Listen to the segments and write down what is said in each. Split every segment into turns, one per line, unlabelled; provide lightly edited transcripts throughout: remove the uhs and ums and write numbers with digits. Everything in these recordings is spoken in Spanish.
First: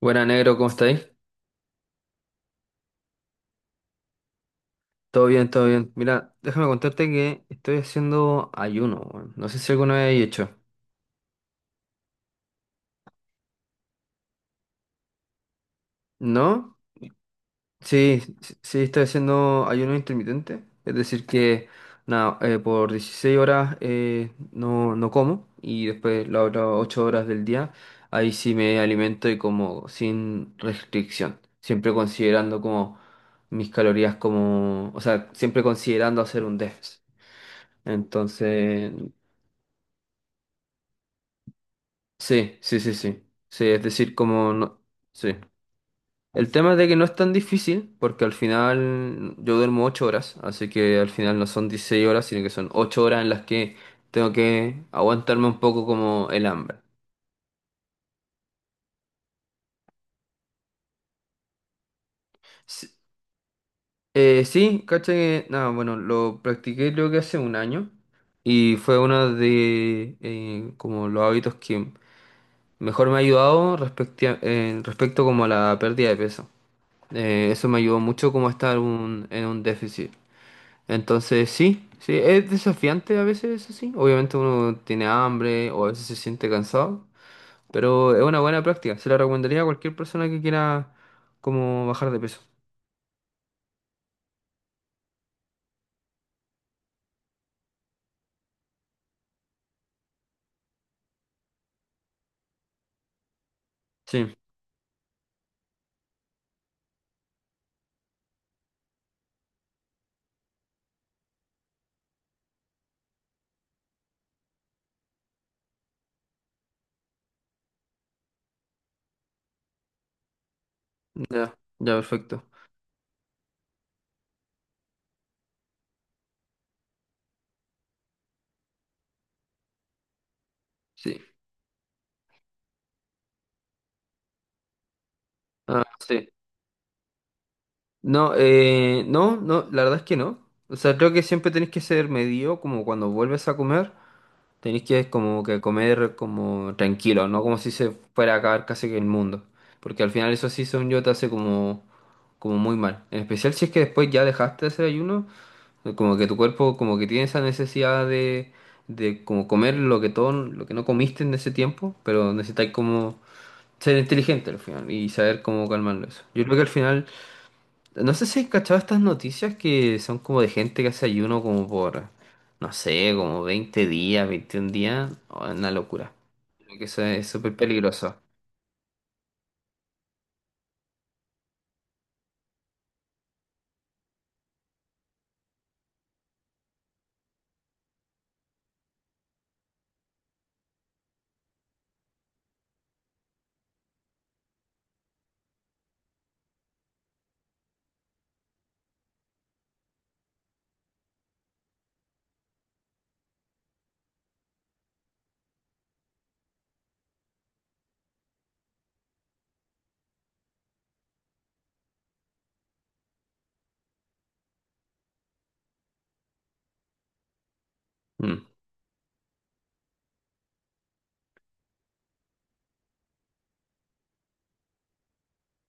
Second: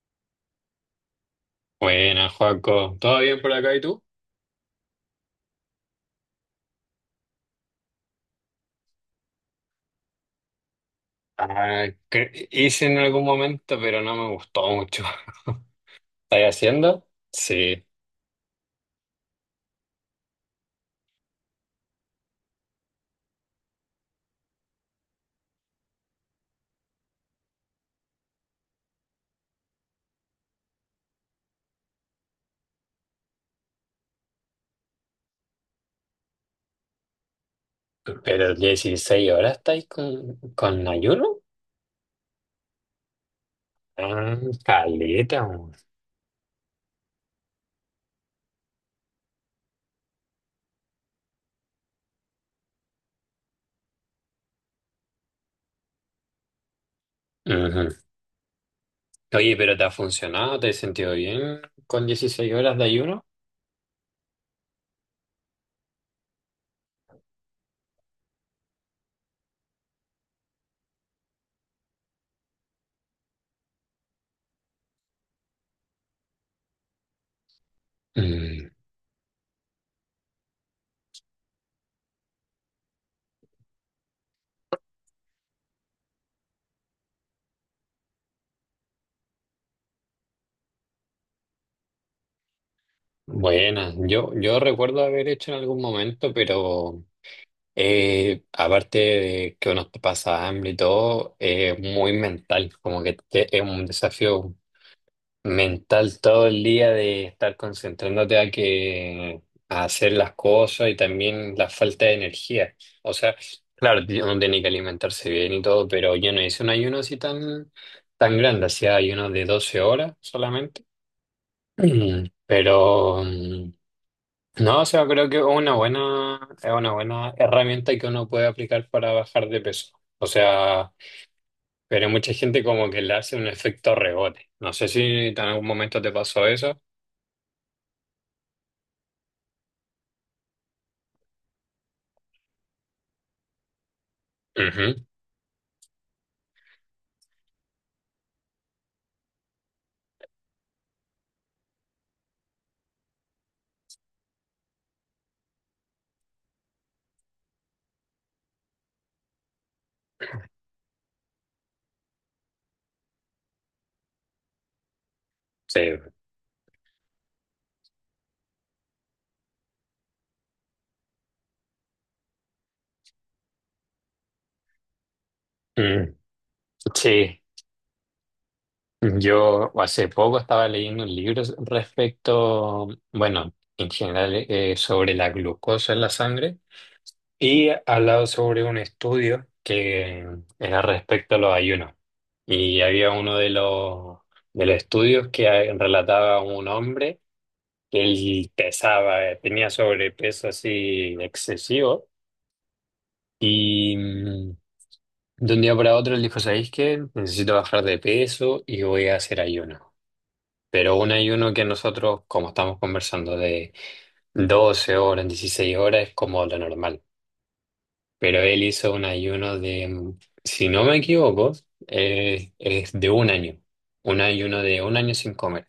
Buena, negro, ¿cómo estáis?
Buenas, Joaco. ¿Todo bien por acá y tú?
Todo bien, todo bien. Mira, déjame contarte que estoy haciendo ayuno, weón. No sé si alguna vez he hecho.
Ah, hice en algún momento, pero no me gustó mucho. ¿Estáis
¿No?
haciendo? Sí.
Sí, sí, sí, estoy haciendo ayuno intermitente. Es decir, que nada, por 16 horas no como, y después las otras 8 horas del día, ahí sí me alimento y como sin restricción. Siempre considerando como mis calorías, como, o sea, siempre considerando hacer un déficit.
¿Pero
Entonces,
16 horas estáis con ayuno?
sí, sí, sí, sí. Sí, es decir,
Ah,
como no... Sí.
caleta. Weón.
El tema es de que no es tan difícil, porque al final yo duermo 8 horas, así que al final no son 16 horas, sino que son 8 horas en las que tengo que aguantarme un poco como el hambre.
Ujú. Oye, ¿pero te ha funcionado? ¿Te has sentido bien con 16 horas de
Sí,
ayuno?
sí, caché que... Nada, bueno, lo practiqué creo que hace un año, y fue uno de como los hábitos que mejor me ha ayudado respecto como a la pérdida de peso. Eso me ayudó mucho como a
Mm,
estar en un déficit. Entonces, sí, sí, es desafiante a veces, eso sí. Obviamente uno tiene hambre o a veces se siente cansado, pero es una buena práctica. Se la recomendaría a cualquier persona que quiera como bajar de peso.
buena. Yo recuerdo haber hecho en algún momento, pero aparte de que uno te pasa hambre y todo, es muy mental, como que es un
Sí,
desafío mental todo el día de estar concentrándote a que a hacer las cosas y también la falta de energía. O sea, claro, uno tiene que alimentarse bien y todo, pero yo no hice un ayuno así tan grande, hacía ayuno de 12 horas solamente.
ya, ya, perfecto.
Pero no, o sea, creo que es es una buena herramienta que uno puede aplicar para bajar de peso. O sea,
Sí,
pero mucha gente como que le hace un efecto rebote. No sé si en algún
ah,
momento te
sí.
pasó eso.
No, no, no, la verdad es que no. O sea, creo que siempre tenés que ser medido como cuando vuelves a comer. Tenéis
Ujú.
que como que comer como tranquilo, no como si se fuera a acabar casi que el mundo. Porque al final eso sí, según yo, te hace como, como muy mal. En especial si es que después ya dejaste de hacer ayuno, como que tu cuerpo como que tiene esa necesidad de como comer lo que todo, lo que no comiste en ese tiempo, pero necesitáis como ser inteligente al final y saber cómo
Sí.
calmarlo eso. Yo creo que al final no sé si has cachado estas noticias que son como de gente que hace ayuno como por, no sé, como 20 días, 21 días. Oh, es una locura.
Mm,
Creo que eso es
sí.
súper peligroso.
Yo hace poco estaba leyendo un libro respecto, bueno, en general, sobre la glucosa en la sangre. Y hablado sobre un estudio que era respecto a los ayunos. Y había de los estudios que relataba un hombre que él pesaba, tenía sobrepeso así excesivo. Y mm, de un día para otro él dijo, ¿sabéis qué? Necesito bajar de peso y voy a hacer ayuno. Pero un ayuno que nosotros, como estamos conversando, de 12 horas, 16 horas, es como lo normal. Pero
Mm.
él hizo un ayuno de, si no me equivoco, es de un año. Un ayuno de un año sin comer.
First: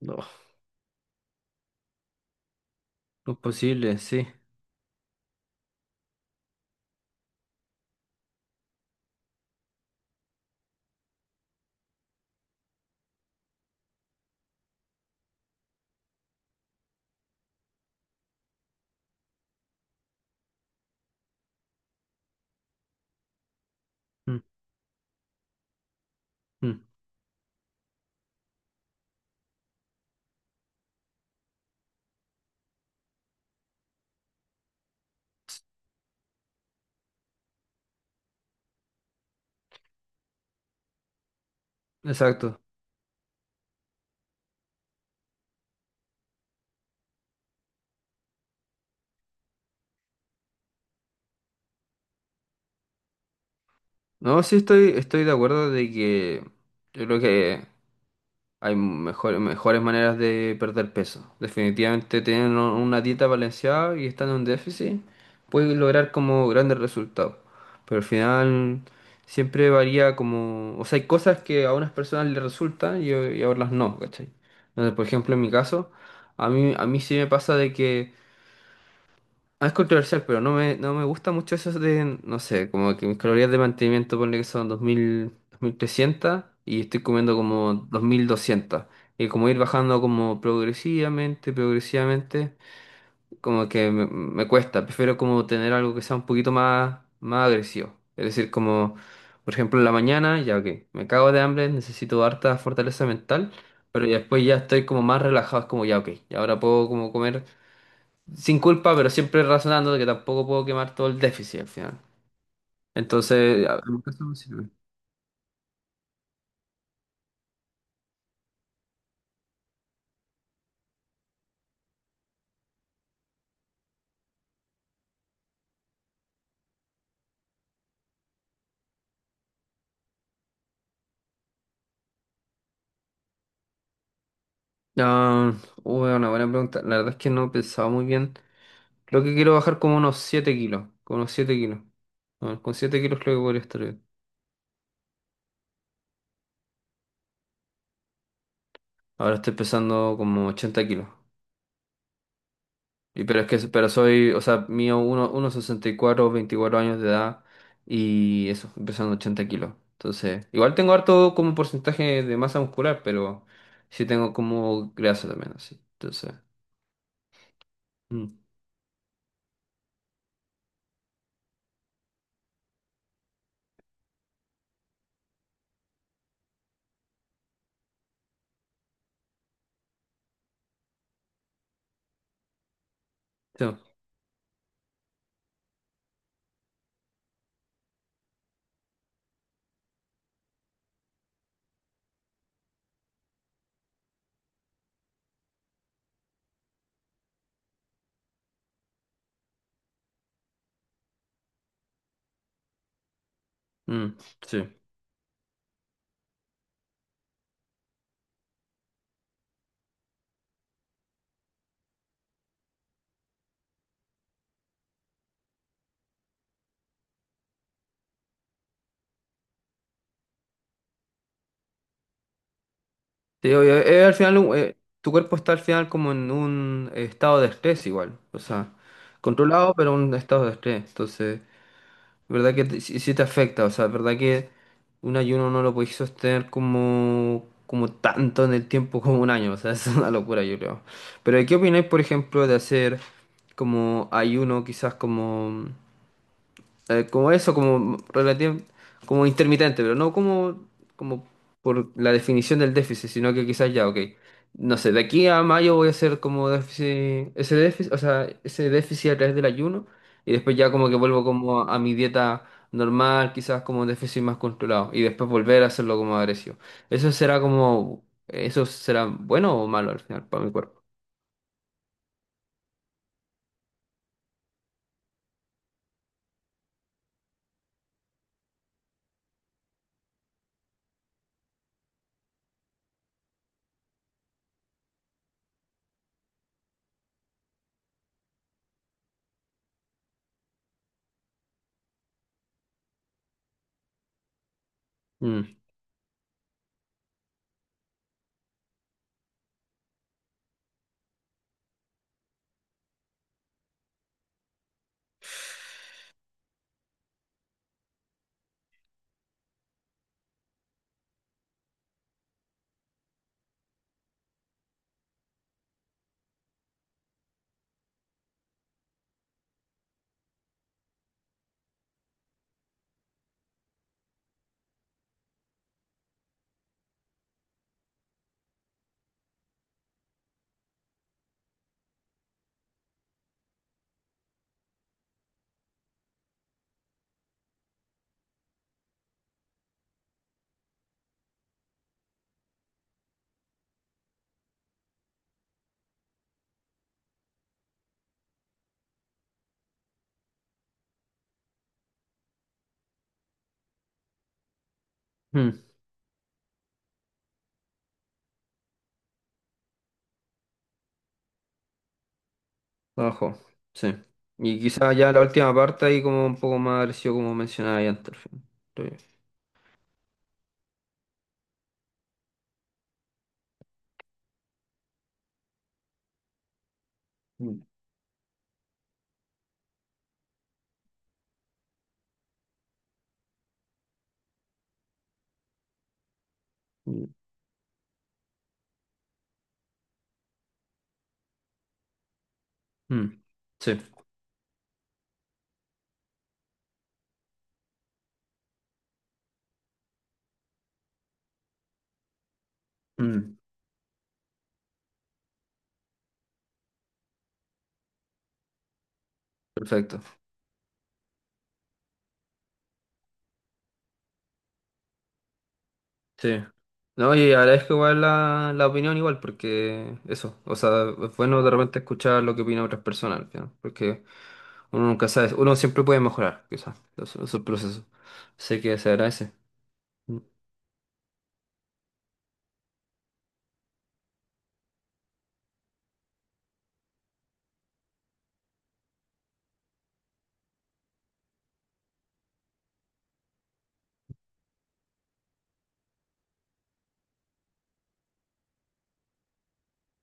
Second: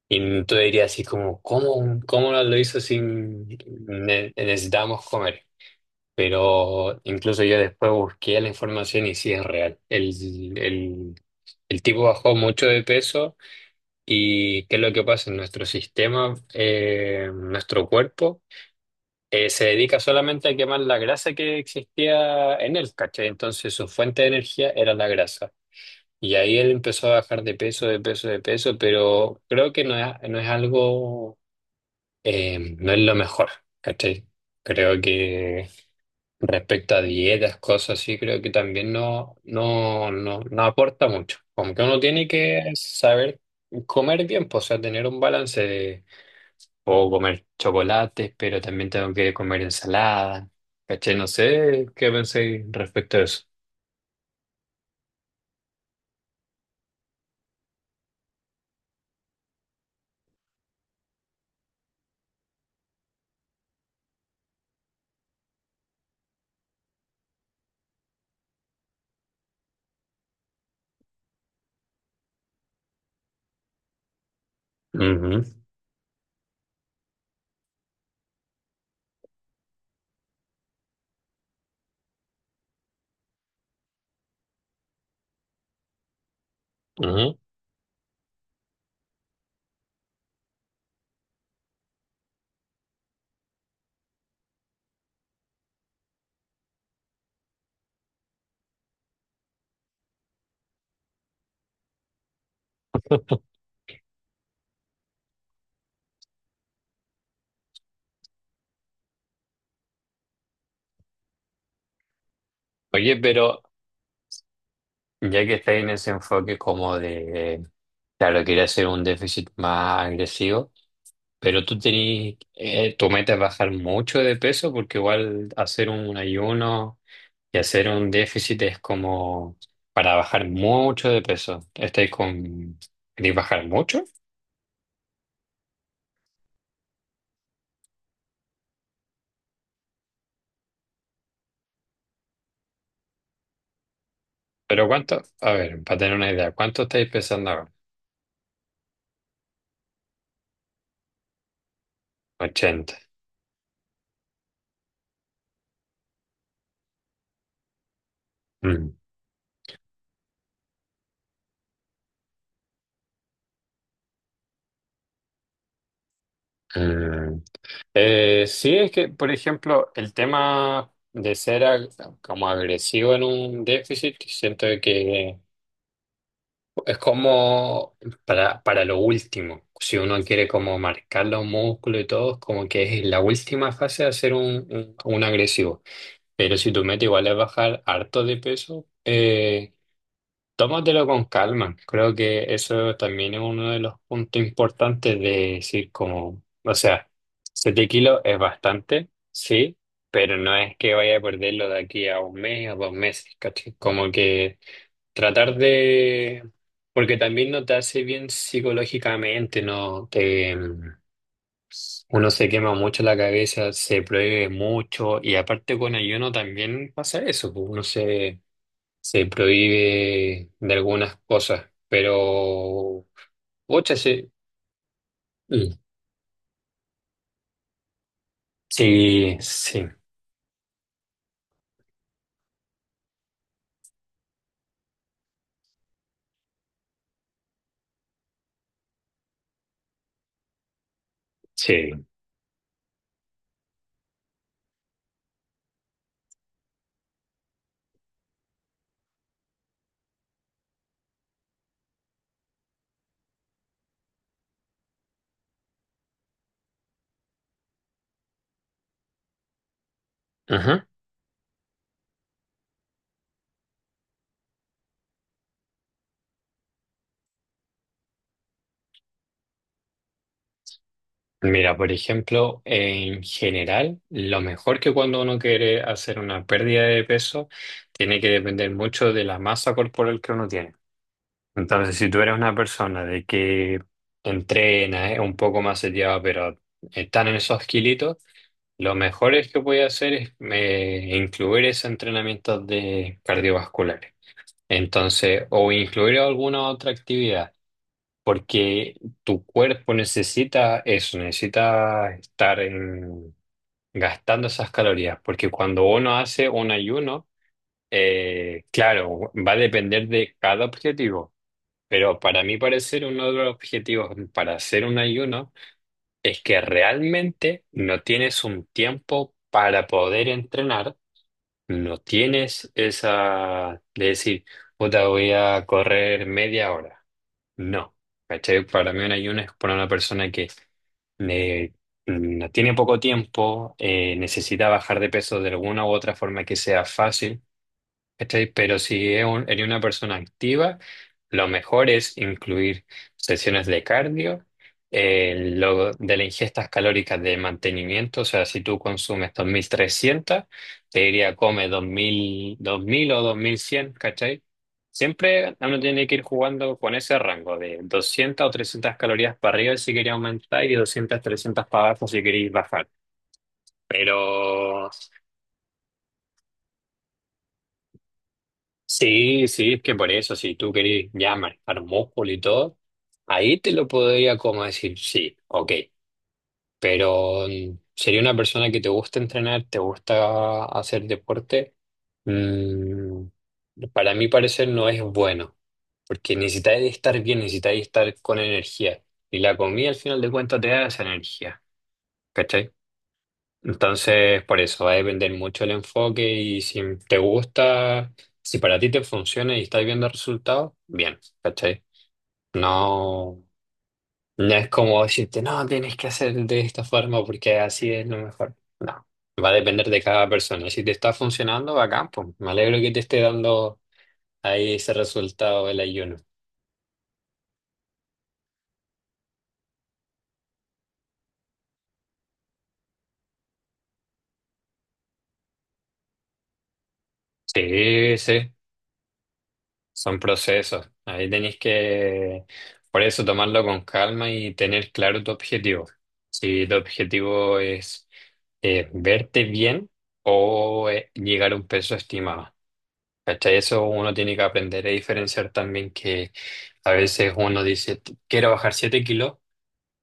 No,
Y tú dirías así como, ¿cómo, cómo lo hizo
no es
sin
posible, sí.
necesitamos comer? Pero incluso yo después busqué la información y sí es real. El, el tipo bajó mucho de peso. ¿Y qué es lo que pasa en nuestro sistema, nuestro cuerpo? Eh, se dedica solamente a quemar la grasa que existía en él, ¿cachai? Entonces su fuente de
Mm,
energía era la grasa. Y ahí él
mm.
empezó a bajar de peso, de peso, de peso, pero creo que no es algo, no es lo mejor, ¿cachai? Creo que respecto a dietas, cosas así, creo que también no aporta mucho. Como que uno tiene
Exacto.
que saber comer bien, pues, o sea, tener un balance. Puedo comer chocolates, pero también tengo que comer ensalada. ¿Caché? No sé qué pensé respecto a eso.
No, sí estoy de acuerdo de que yo creo que hay mejores, mejores maneras de perder peso. Definitivamente tener una dieta balanceada y estar en un déficit puede lograr como grandes resultados. Pero al final siempre varía como... O sea, hay cosas que a unas personas les resultan, y a otras no, ¿cachai? Entonces, por ejemplo, en
Ujú,
mi caso, a mí sí me pasa de que ah, es controversial, pero no me, no me gusta mucho eso de, no sé, como que mis calorías de mantenimiento, ponle que son 2000, 2300, y estoy comiendo
ujú.
como 2200. Y como ir bajando como progresivamente, progresivamente, como que me cuesta. Prefiero como tener algo que sea un poquito más, más agresivo. Es decir, como, por ejemplo, en la mañana, ya que me cago de hambre, necesito harta fortaleza mental, pero ya después ya estoy como más relajado, es como ya, ok, y ahora puedo como comer sin culpa, pero siempre razonando de que tampoco puedo quemar todo el déficit al final.
Oye, pero
Entonces, en mi caso me sirve.
ya que estáis en ese enfoque como de, claro, quería hacer un déficit más agresivo, pero tú tenés, tu meta es bajar mucho de peso porque igual hacer un ayuno y hacer un déficit es como para bajar mucho de peso. ¿Estáis con, queréis bajar mucho?
Ah, uy, una buena pregunta. La verdad es que no he pensado muy bien. Creo que quiero bajar como unos 7 kilos. Como unos 7 kilos. Ah, con 7 kilos creo que podría estar bien.
Pero cuánto, a ver, para tener una idea, ¿cuánto estáis pesando ahora?
Ahora estoy pesando como 80 kilos.
80.
Y pero es que, pero soy, o sea, mío uno, 1,64, 24 años de edad, y eso,
Mm,
empezando 80 kilos. Entonces, igual tengo harto como porcentaje de masa muscular, pero sí tengo como grasa también, así. Entonces,
mm.
mm,
Sí, es que, por ejemplo, el tema de ser como agresivo en un déficit, siento que es como para lo último. Si uno quiere como marcar los músculos y todo, es como que es la
sí,
última fase de hacer un agresivo. Pero si tu meta igual es bajar harto de peso, tómatelo con calma. Creo que eso también es uno de los puntos importantes de decir como, o sea, 7 kilos es bastante, sí, pero no es que vaya a perderlo de aquí a un mes, a dos meses, ¿cachai? Como
mm,
que
sí.
tratar de... Porque también no te hace bien psicológicamente, ¿no? Te, uno se quema mucho la cabeza, se prohíbe mucho y aparte con ayuno también pasa eso, pues uno se prohíbe de algunas cosas, pero
Sí, obvio,
ocha,
al
sí.
final, tu cuerpo está al
Mm.
final como en un estado de estrés igual, o sea,
Sí,
controlado,
sí,
pero un estado de estrés. Entonces, ¿verdad que sí, sí te afecta? O sea, ¿verdad que un ayuno no lo podéis sostener como, como tanto en el tiempo como un año? O sea, es una locura, yo creo. Pero ¿qué opináis,
sí.
por ejemplo, de hacer como ayuno, quizás como como eso, como intermitente, pero no como, como por la definición del déficit, sino que quizás ya, ok, no sé, de aquí a mayo voy a hacer como déficit, ese déficit, o sea, ese déficit a través del ayuno, y después ya
Ajá.
como que vuelvo como a, mi dieta normal, quizás como un déficit más controlado, y después volver a hacerlo como agresivo. Eso será como, eso será bueno o malo al final para mi cuerpo.
Mira, por ejemplo, en general, lo mejor que cuando uno quiere hacer una pérdida de peso, tiene que depender mucho de la masa corporal que uno tiene. Entonces, si tú eres una persona de que entrena, es un poco más sellada, pero están en esos kilitos, lo mejor es que voy a hacer es incluir esos entrenamientos de cardiovasculares. Entonces,
Mm.
o incluir alguna otra actividad, porque tu cuerpo necesita eso, necesita gastando esas calorías, porque cuando uno hace un ayuno, claro, va a depender de cada objetivo, pero para mí parecer uno de los objetivos para hacer un ayuno es que realmente no tienes un tiempo para poder entrenar, no tienes esa de decir, puta, voy a correr media hora. No, ¿cachai? Para mí un ayuno es para una persona que eh, no tiene poco tiempo, necesita bajar de peso de alguna u otra forma que sea fácil. ¿Cachai? Pero si es eres una persona activa, lo mejor es incluir sesiones de cardio, lo de las ingestas calóricas de mantenimiento, o sea, si tú consumes 2300, te diría come 2000 o 2100, ¿cachai? Siempre
Mm.
uno tiene que ir jugando con ese rango de 200 o 300 calorías para arriba si quería aumentar y 200 300 para abajo si queréis bajar.
Abajo, sí. Y
Pero
quizás ya la última parte ahí como un poco más agresivo como mencionaba ahí antes. Estoy-
sí, sí, es que por eso, si tú querés ya manejar músculo y todo, ahí te lo podría como decir, sí, ok, pero
mm.
mm, sería una persona que te gusta entrenar, te gusta hacer deporte, mm, para mi parecer no es bueno, porque necesitas
Mm,
estar bien, necesitas estar con energía, y la comida al final de cuentas te da esa energía, ¿cachai?
mm, sí,
Entonces, por eso va a depender mucho el enfoque y si te gusta, si para ti te funciona y estás viendo resultados, bien, ¿cachai?
mm,
No, no es como decirte, no, tienes que hacer de esta forma porque así es lo mejor. No, va a depender
perfecto,
de cada persona. Si te está funcionando, bacán, pues me alegro que te esté dando ahí ese resultado del ayuno.
sí. No, y agradezco igual la opinión igual, porque eso, o sea, es bueno de repente escuchar lo que opinan otras personas, al final, porque uno nunca sabe, uno siempre puede mejorar, quizás, esos procesos.
Sí, sí.
Sé que se agradece.
Son
Mm,
procesos. Ahí tenéis que, por eso, tomarlo con calma y tener claro tu objetivo. Si tu objetivo es verte bien o llegar a un peso estimado. ¿Cachai? Eso uno tiene que aprender a diferenciar también que a veces uno dice, quiero bajar 7 kilos",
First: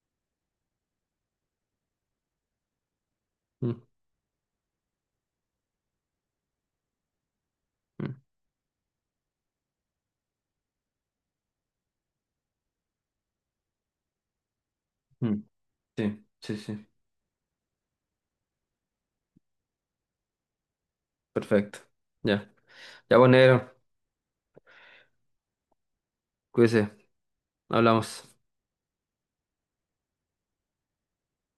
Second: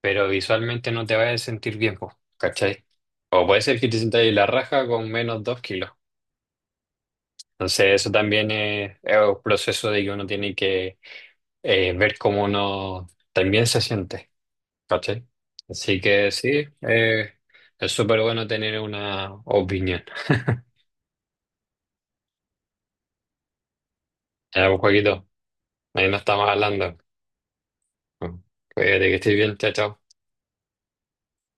pero visualmente no te vas a sentir bien, po, ¿cachai? O puede ser
mm,
que te sientas ahí la raja con menos 2 kilos. Entonces, eso
mm,
también es un proceso de que uno tiene que ver cómo uno también se siente, ¿cachai?
mm.
Así
Sí,
que
sí,
sí,
sí,
es súper bueno tener una opinión.
perfecto. Ya, ya, pues negro,
Ya, pues, Joaquito, ahí nos estamos hablando.
cuídese, hablamos.
Cuídate que estés bien, chao, chao.